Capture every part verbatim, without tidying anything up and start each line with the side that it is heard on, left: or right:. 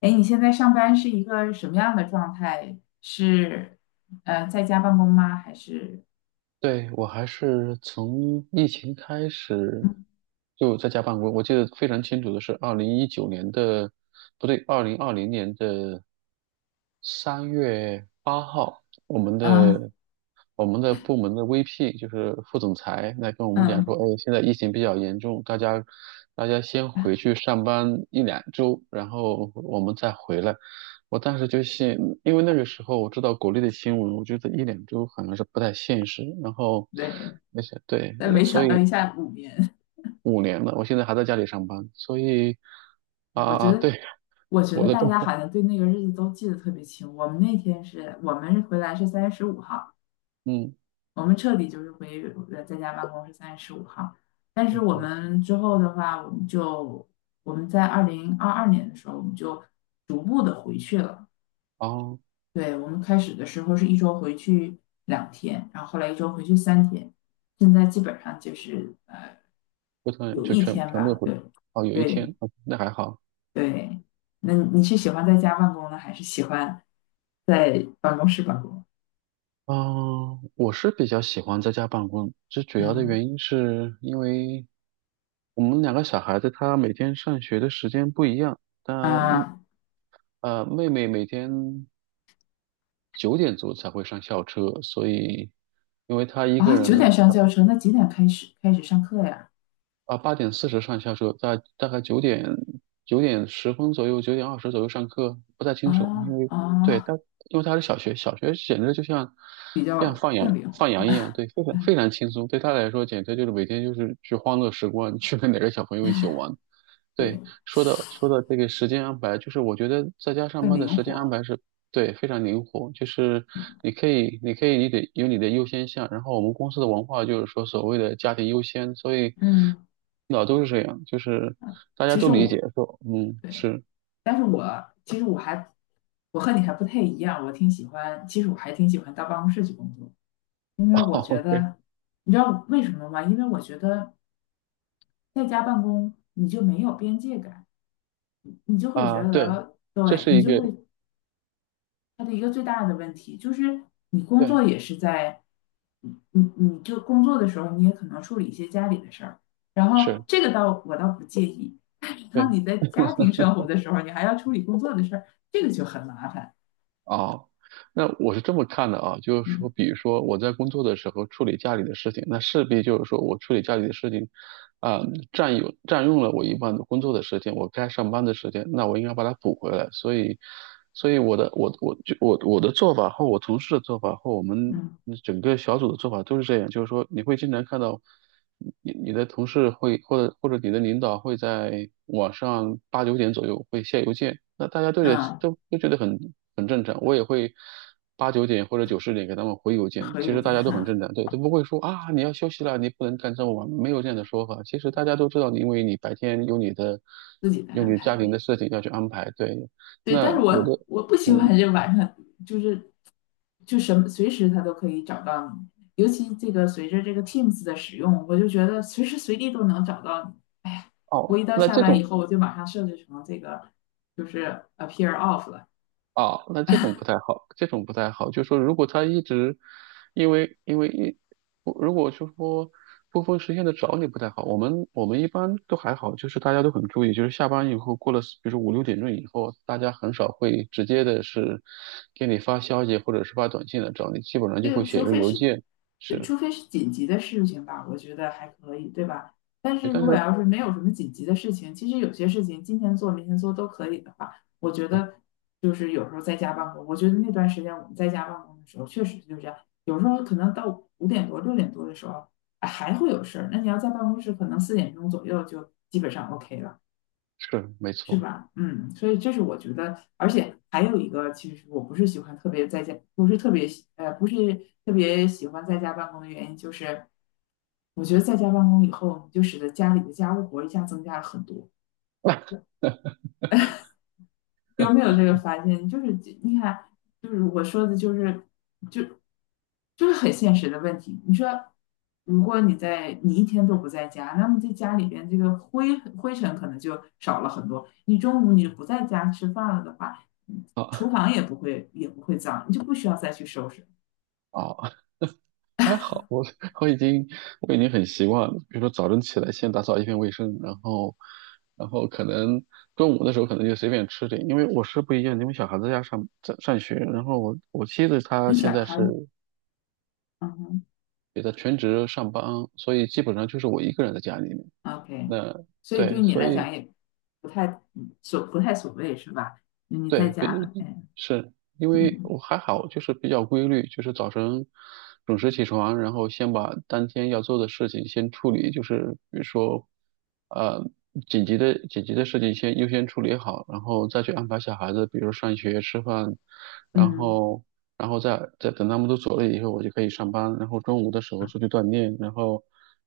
left: 哎，你现在上班是一个什么样的状态？是呃在家办公吗？还是？
right: 对，我还是从疫情开始就在家办公。我记得非常清楚的是，二零一九年的，不对，二零二零年的三月八号，我们
left: 啊。
right: 的我们的部门的 V P 就是副总裁来跟我们讲
left: 嗯。
right: 说，哎，现在疫情比较严重，大家大家先回去上班一两周，然后我们再回来。我当时就信，因为那个时候我知道国内的新闻，我觉得一两周好像是不太现实。然后，
left: 对。
right: 那些对，
left: 但没
right: 所
left: 想到
right: 以
left: 一下五年。
right: 五年了，我现在还在家里上班，所以
left: 哎，我觉
right: 啊、
left: 得
right: 对，
left: 我觉
right: 我
left: 得
right: 的
left: 大
right: 状
left: 家
right: 态，
left: 好像对那个日子都记得特别清。我们那天是我们回来是三月十五号，
right: 嗯，
left: 我们彻底就是回呃在家办公是三月十五号。但是
right: 嗯
left: 我
right: 嗯
left: 们之后的话，我们就我们在二零二二年的时候，我们就逐步的回去了。
right: 哦。
left: 对，我们开始的时候是一周回去两天，然后后来一周回去三天，现在基本上就是呃
right: 不同人
left: 有
right: 就
left: 一
right: 全
left: 天
right: 全部都
left: 吧。
right: 回去。
left: 对，
right: 哦，有一
left: 对。
right: 天，哦那还好。
left: 对。那你是喜欢在家办公呢，还是喜欢在办公室办公？
right: 嗯，我是比较喜欢在家办公，最主要的
left: 嗯。
right: 原因是因为我们两个小孩子他每天上学的时间不一样，但
left: 啊，
right: 呃妹妹每天九点钟才会上校车，所以因为她一
left: 啊，
right: 个人。
left: 九点上教程，那几点开始开始上课呀？
right: 啊，八点四十上下车，大大概九点九点十分左右，九点二十左右上课，不太清楚，因
left: 啊，
right: 为对
left: 啊，
right: 他，因为他是小学，小学简直就像像放羊
left: 更灵活。
right: 放羊一样，对，非常非
left: 嗯。
right: 常轻松，对他来说简直就是每天就是去欢乐时光，去跟哪个小朋友一起玩，
left: 对。
right: 对，说的说的这个时间安排，就是我觉得在家上
left: 更
right: 班的
left: 灵
right: 时间安
left: 活。
right: 排是对非常灵活，就是
left: 嗯。
right: 你可以，你可以，你得有你的优先项。然后我们公司的文化就是说所谓的家庭优先，所以
left: 嗯，
right: 老都是这样，就是大家
left: 其
right: 都
left: 实
right: 理解
left: 我。
right: 说，嗯，
left: 对。
right: 是
left: 但是我其实我还我和你还不太一样。我挺喜欢，其实我还挺喜欢到办公室去工作。因为我 觉
right: ，OK
left: 得，你知道为什么吗？因为我觉得在家办公你就没有边界感，你你就会觉
right: 啊，对，
left: 得，
right: 这
left: 对，
right: 是
left: 你
right: 一
left: 就
right: 个
left: 会它的一个最大的问题就是你工作
right: 对，
left: 也是在，你你你就工作的时候你也可能处理一些家里的事儿，然后
right: 是。
left: 这个倒我倒不介意。但是当
right: 对。
left: 你在家庭生活的时候，你还要处理工作的事儿，这个就很麻烦。
right: 啊，那我是这么看的啊，就是说，
left: 嗯。
right: 比如说我在工作的时候处理家里的事情，那势必就是说我处理家里的事情，啊、占有占用了我一半的工作的时间，我该上班的时间，那我应该把它补回来。所以，所以我的我我就我我的做法和我同事的做法和我们
left: 嗯
right: 整个小组的做法都是这样，就是说你会经常看到。你你的同事会或者或者你的领导会在晚上八九点左右会下邮件，那大家都觉得
left: 嗯，
right: 都都觉得很很正常，我也会八九点或者九十点给他们回邮件，
left: 和
right: 其
left: 有
right: 实大
left: 间
right: 家都很
left: 哈，
right: 正常，对，都不会说啊你要休息了，你不能干这么晚，没有这样的说法，其实大家都知道，因为你白天有你的
left: 自己再
right: 有
left: 安
right: 你家庭
left: 排。
right: 的事情要去安排，对，
left: 对，但是
right: 那我的
left: 我我不喜
right: 嗯
left: 欢这晚上，就是就什么随时他都可以找到你，尤其这个随着这个 Teams 的使用，我就觉得随时随地都能找到你。哎呀，我
right: 哦，
left: 一到
right: 那
left: 下
right: 这
left: 班以
right: 种。
left: 后，我就马上设置成这个就是 appear off 了。
right: 啊，那这种不太好，这种不太好。就说如果他一直，因为因为一，不如果就说不分时间的找你不太好。我们我们一般都还好，就是大家都很注意，就是下班以后过了，比如说五六点钟以后，大家很少会直接的是给你发消息或者是发短信来找你，基本上就会
left: 对。
right: 写
left: 除
right: 一个
left: 非
right: 邮
left: 是，
right: 件。
left: 呃
right: 是，
left: 除非是紧急的事情吧，我觉得还可以，对吧？但是
right: 但
left: 如果
right: 是
left: 要是没有什么紧急的事情，其实有些事情今天做明天做都可以的话，我觉得就是有时候在家办公，我觉得那段时间我们在家办公的时候，确实就这样，有时候可能到五点多六点多的时候，哎还会有事儿，那你要在办公室，可能四点钟左右就基本上 OK 了。
right: 是没
left: 是
right: 错。
left: 吧？嗯，所以这是我觉得，而且还有一个，其实我不是喜欢特别在家，不是特别喜呃，不是特别喜欢在家办公的原因，就是我觉得在家办公以后，你就使得家里的家务活一下增加了很多。有没有这个发现？就是你看，就是我说的，就是就就是很现实的问题。你说，如果你在你一天都不在家，那么在家里边这个灰灰尘可能就少了很多。你中午你不在家吃饭了的话，嗯，厨
right: 啊
left: 房也不会也不会脏，你就不需要再去收拾。
right: 啊。还好，我 我已经我已经很习惯了。比如说早晨起来先打扫一遍卫生，然后然后可能中午的时候可能就随便吃点，因为我是不一样，因为小孩子要上在上学，然后我我妻子她
left: 你
right: 现
left: 小
right: 在是
left: 孩。嗯哼
right: 也在全职上班，所以基本上就是我一个人在家里面。
left: ，OK。
right: 那
left: 所以
right: 对，
left: 对你
right: 所
left: 来讲
right: 以
left: 也不太嗯所不太所谓是吧？你在
right: 对，
left: 家很，哎。
right: 是因为
left: 嗯
right: 我还好，就是比较规律，就是早晨准时起床，然后先把当天要做的事情先处理，就是比如说，呃，紧急的紧急的事情先优先处理好，然后再去安排小孩子，比如上学、吃饭，然
left: 嗯。
right: 后然后再再等他们都走了以后，我就可以上班，然后中午的时候出去锻炼，然后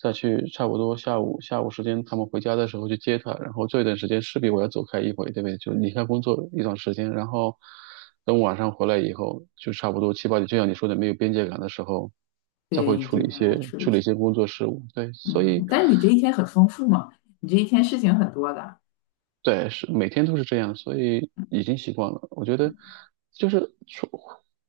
right: 再去差不多下午下午时间他们回家的时候去接他，然后这一段时间势必我要走开一回，对不对？就离开工作一段时间，然后等晚上回来以后，就差不多七八点，就像你说的没有边界感的时候，再会
left: 对，你
right: 处理
left: 就
right: 一
left: 让他
right: 些
left: 处
right: 处理一
left: 理。
right: 些工作事务，对，所
left: 嗯，
right: 以。
left: 但是你这一天很丰富嘛，你这一天事情很多的。
right: 对，是每天都是这样，所以已经习惯了。我觉得就是说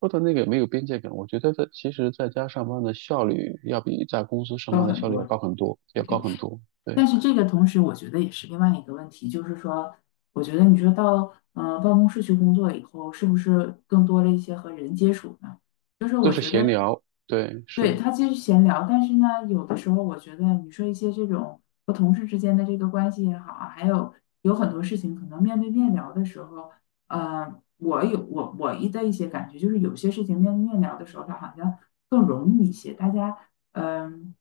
right: 说的那个没有边界感，我觉得在其实在家上班的效率要比在公司上
left: 高
right: 班的
left: 很
right: 效率
left: 多。
right: 要高很多，要高
left: OK，
right: 很多。对，
left: 但是这个同时，我觉得也是另外一个问题，就是说，我觉得你说到嗯、呃办公室去工作以后，是不是更多了一些和人接触呢？就是
right: 都
left: 我
right: 是
left: 觉
right: 闲
left: 得。
right: 聊，对，
left: 对，
right: 是。
left: 他其实闲聊，但是呢，有的时候我觉得你说一些这种和同事之间的这个关系也好啊，还有有很多事情，可能面对面聊的时候，呃，我有我我一的一些感觉，就是有些事情面对面聊的时候，它好像更容易一些。大家，嗯、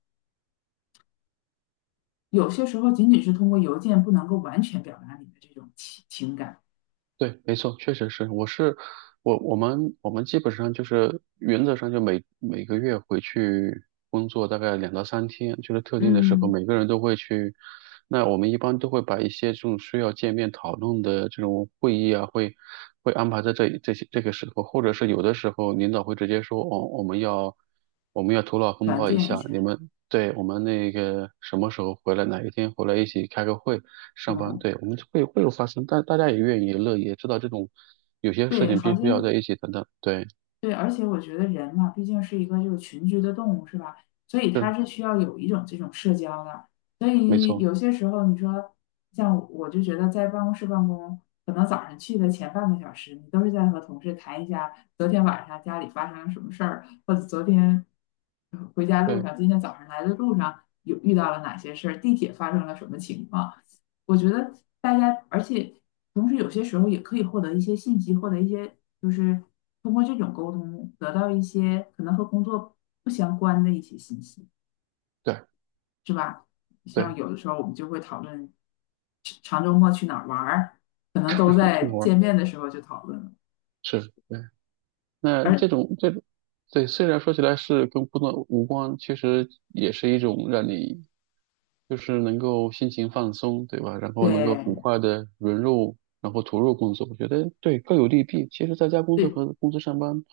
left: 有些时候仅仅是通过邮件不能够完全表达你的这种情情感，
right: 对，没错，确实是，我是我我们我们基本上就是原则上就每每个月回去工作大概两到三天，就是特定的时候，
left: 嗯。
right: 每个人都会去。那我们一般都会把一些这种需要见面讨论的这种会议啊，会会安排在这这些这个时候，或者是有的时候领导会直接说，哦，我们要我们要头脑风
left: 团
right: 暴一
left: 建一
right: 下，你
left: 下。
right: 们对，我们那个什么时候回来，哪一天回来一起开个会，上班，
left: 嗯。
right: 对，我们就会会有发生，但大家也愿意乐意，也知道这种有些事
left: 对。
right: 情
left: 好
right: 必须要
left: 像。
right: 在一起等等，对，
left: 对，而且我觉得人嘛，毕竟是一个这个群居的动物，是吧？所以它是需要有一种这种社交的。所
right: 没
left: 以
right: 错，
left: 有些时候，你说像我就觉得在办公室办公，可能早上去的前半个小时，你都是在和同事谈一下昨天晚上家里发生了什么事儿，或者昨天呃回家路
right: 对
left: 上，今天早上来的路上有遇到了哪些事儿，地铁发生了什么情况。我觉得大家，而且同时有些时候也可以获得一些信息，获得一些就是通过这种沟通得到一些可能和工作不相关的一些信息，
right: 对
left: 是吧？像
right: 对，
left: 有的时候我们就会讨论长周末去哪儿玩儿，可能 都
right: 让我去
left: 在
right: 哪玩
left: 见面的时候就讨论了。
right: 是，对。那这
left: 而
right: 种这种，对，虽然说起来是跟工作无关，其实也是一种让你就是能够心情放松，对吧？然后能够
left: 对，
right: 很快的融入，然后投入工作，我觉得对各有利弊。其实在家工
left: 对。
right: 作
left: 这
right: 和公司上班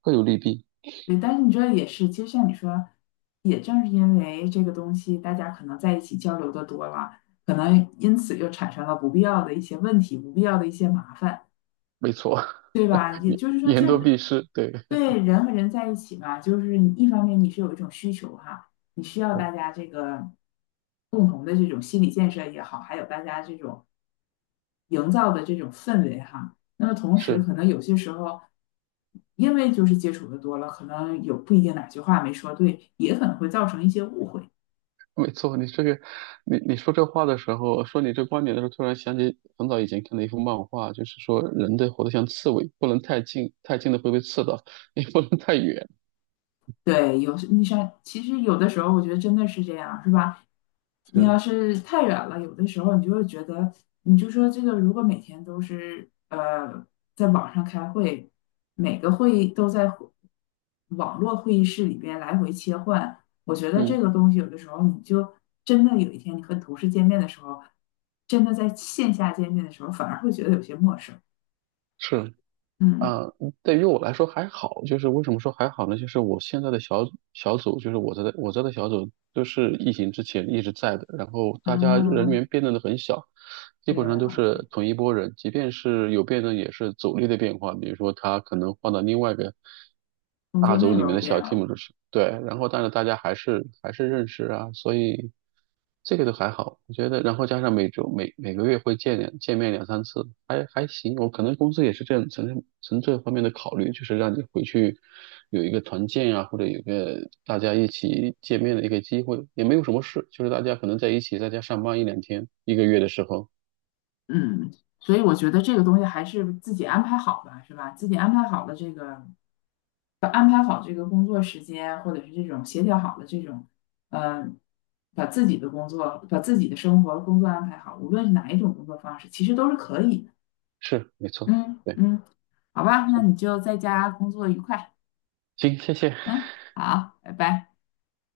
right: 各有利弊，
left: 对，但是你这也是，其实像你说，也正是因为这个东西，大家可能在一起交流的多了，可能因此又产生了不必要的一些问题，不必要的一些麻烦，
right: 没错，
left: 对吧？也
right: 言
left: 就是说
right: 言
left: 这，
right: 多必失，对，
left: 对，人和人在一起嘛，就是你一方面你是有一种需求哈，你需要大 家这个共同的这种心理建设也好，还有大家这种营造的这种氛围哈。那么同时，
right: 是。
left: 可能有些时候，因为就是接触的多了，可能有不一定哪句话没说对，也可能会造成一些误会。
right: 没错，你这个，你你说这话的时候，说你这观点的时候，突然想起很早以前看的一幅漫画，就是说人得活得像刺猬，不能太近，太近的会被刺到，也不能太远。
left: 对，有时你像，其实有的时候我觉得真的是这样，是吧？你要
right: 是，
left: 是太远了，有的时候你就会觉得，你就说这个，如果每天都是呃在网上开会，每个会议都在会网络会议室里边来回切换，我觉得这
right: 嗯，
left: 个东西有的时候你就真的有一天你和同事见面的时候，真的在线下见面的时候，反而会觉得有些陌生。
right: 是
left: 嗯。
right: 啊，对于我来说还好，就是为什么说还好呢？就是我现在的小小组，就是我在的我在的小组，都是疫情之前一直在的，然后大家人
left: 啊，
right: 员变动的很小。基
left: 对
right: 本上都
left: 啊，
right: 是同一波人，即便是有变动，也是组力的变化。比如说，他可能换到另外一个。
left: 工
right: 大
left: 作内
right: 组里面
left: 容
right: 的
left: 变
right: 小
left: 了。
right: team 就是，对，然后但是大家还是还是认识啊，所以这个都还好，我觉得，然后加上每周每每个月会见两见面两三次，还还行。我可能公司也是这样从从这方面的考虑，就是让你回去有一个团建啊，或者有一个大家一起见面的一个机会，也没有什么事，就是大家可能在一起在家上班一两天，一个月的时候，
left: 嗯，所以我觉得这个东西还是自己安排好吧，是吧？自己安排好了这个，把安排好这个工作时间，或者是这种协调好了这种，嗯、把自己的工作、把自己的生活、工作安排好，无论是哪一种工作方式，其实都是可以的。
right: 是没错，
left: 嗯
right: 对，是
left: 嗯。好吧，那你就在家工作愉快。
right: 行，谢谢。
left: 嗯，好，拜拜。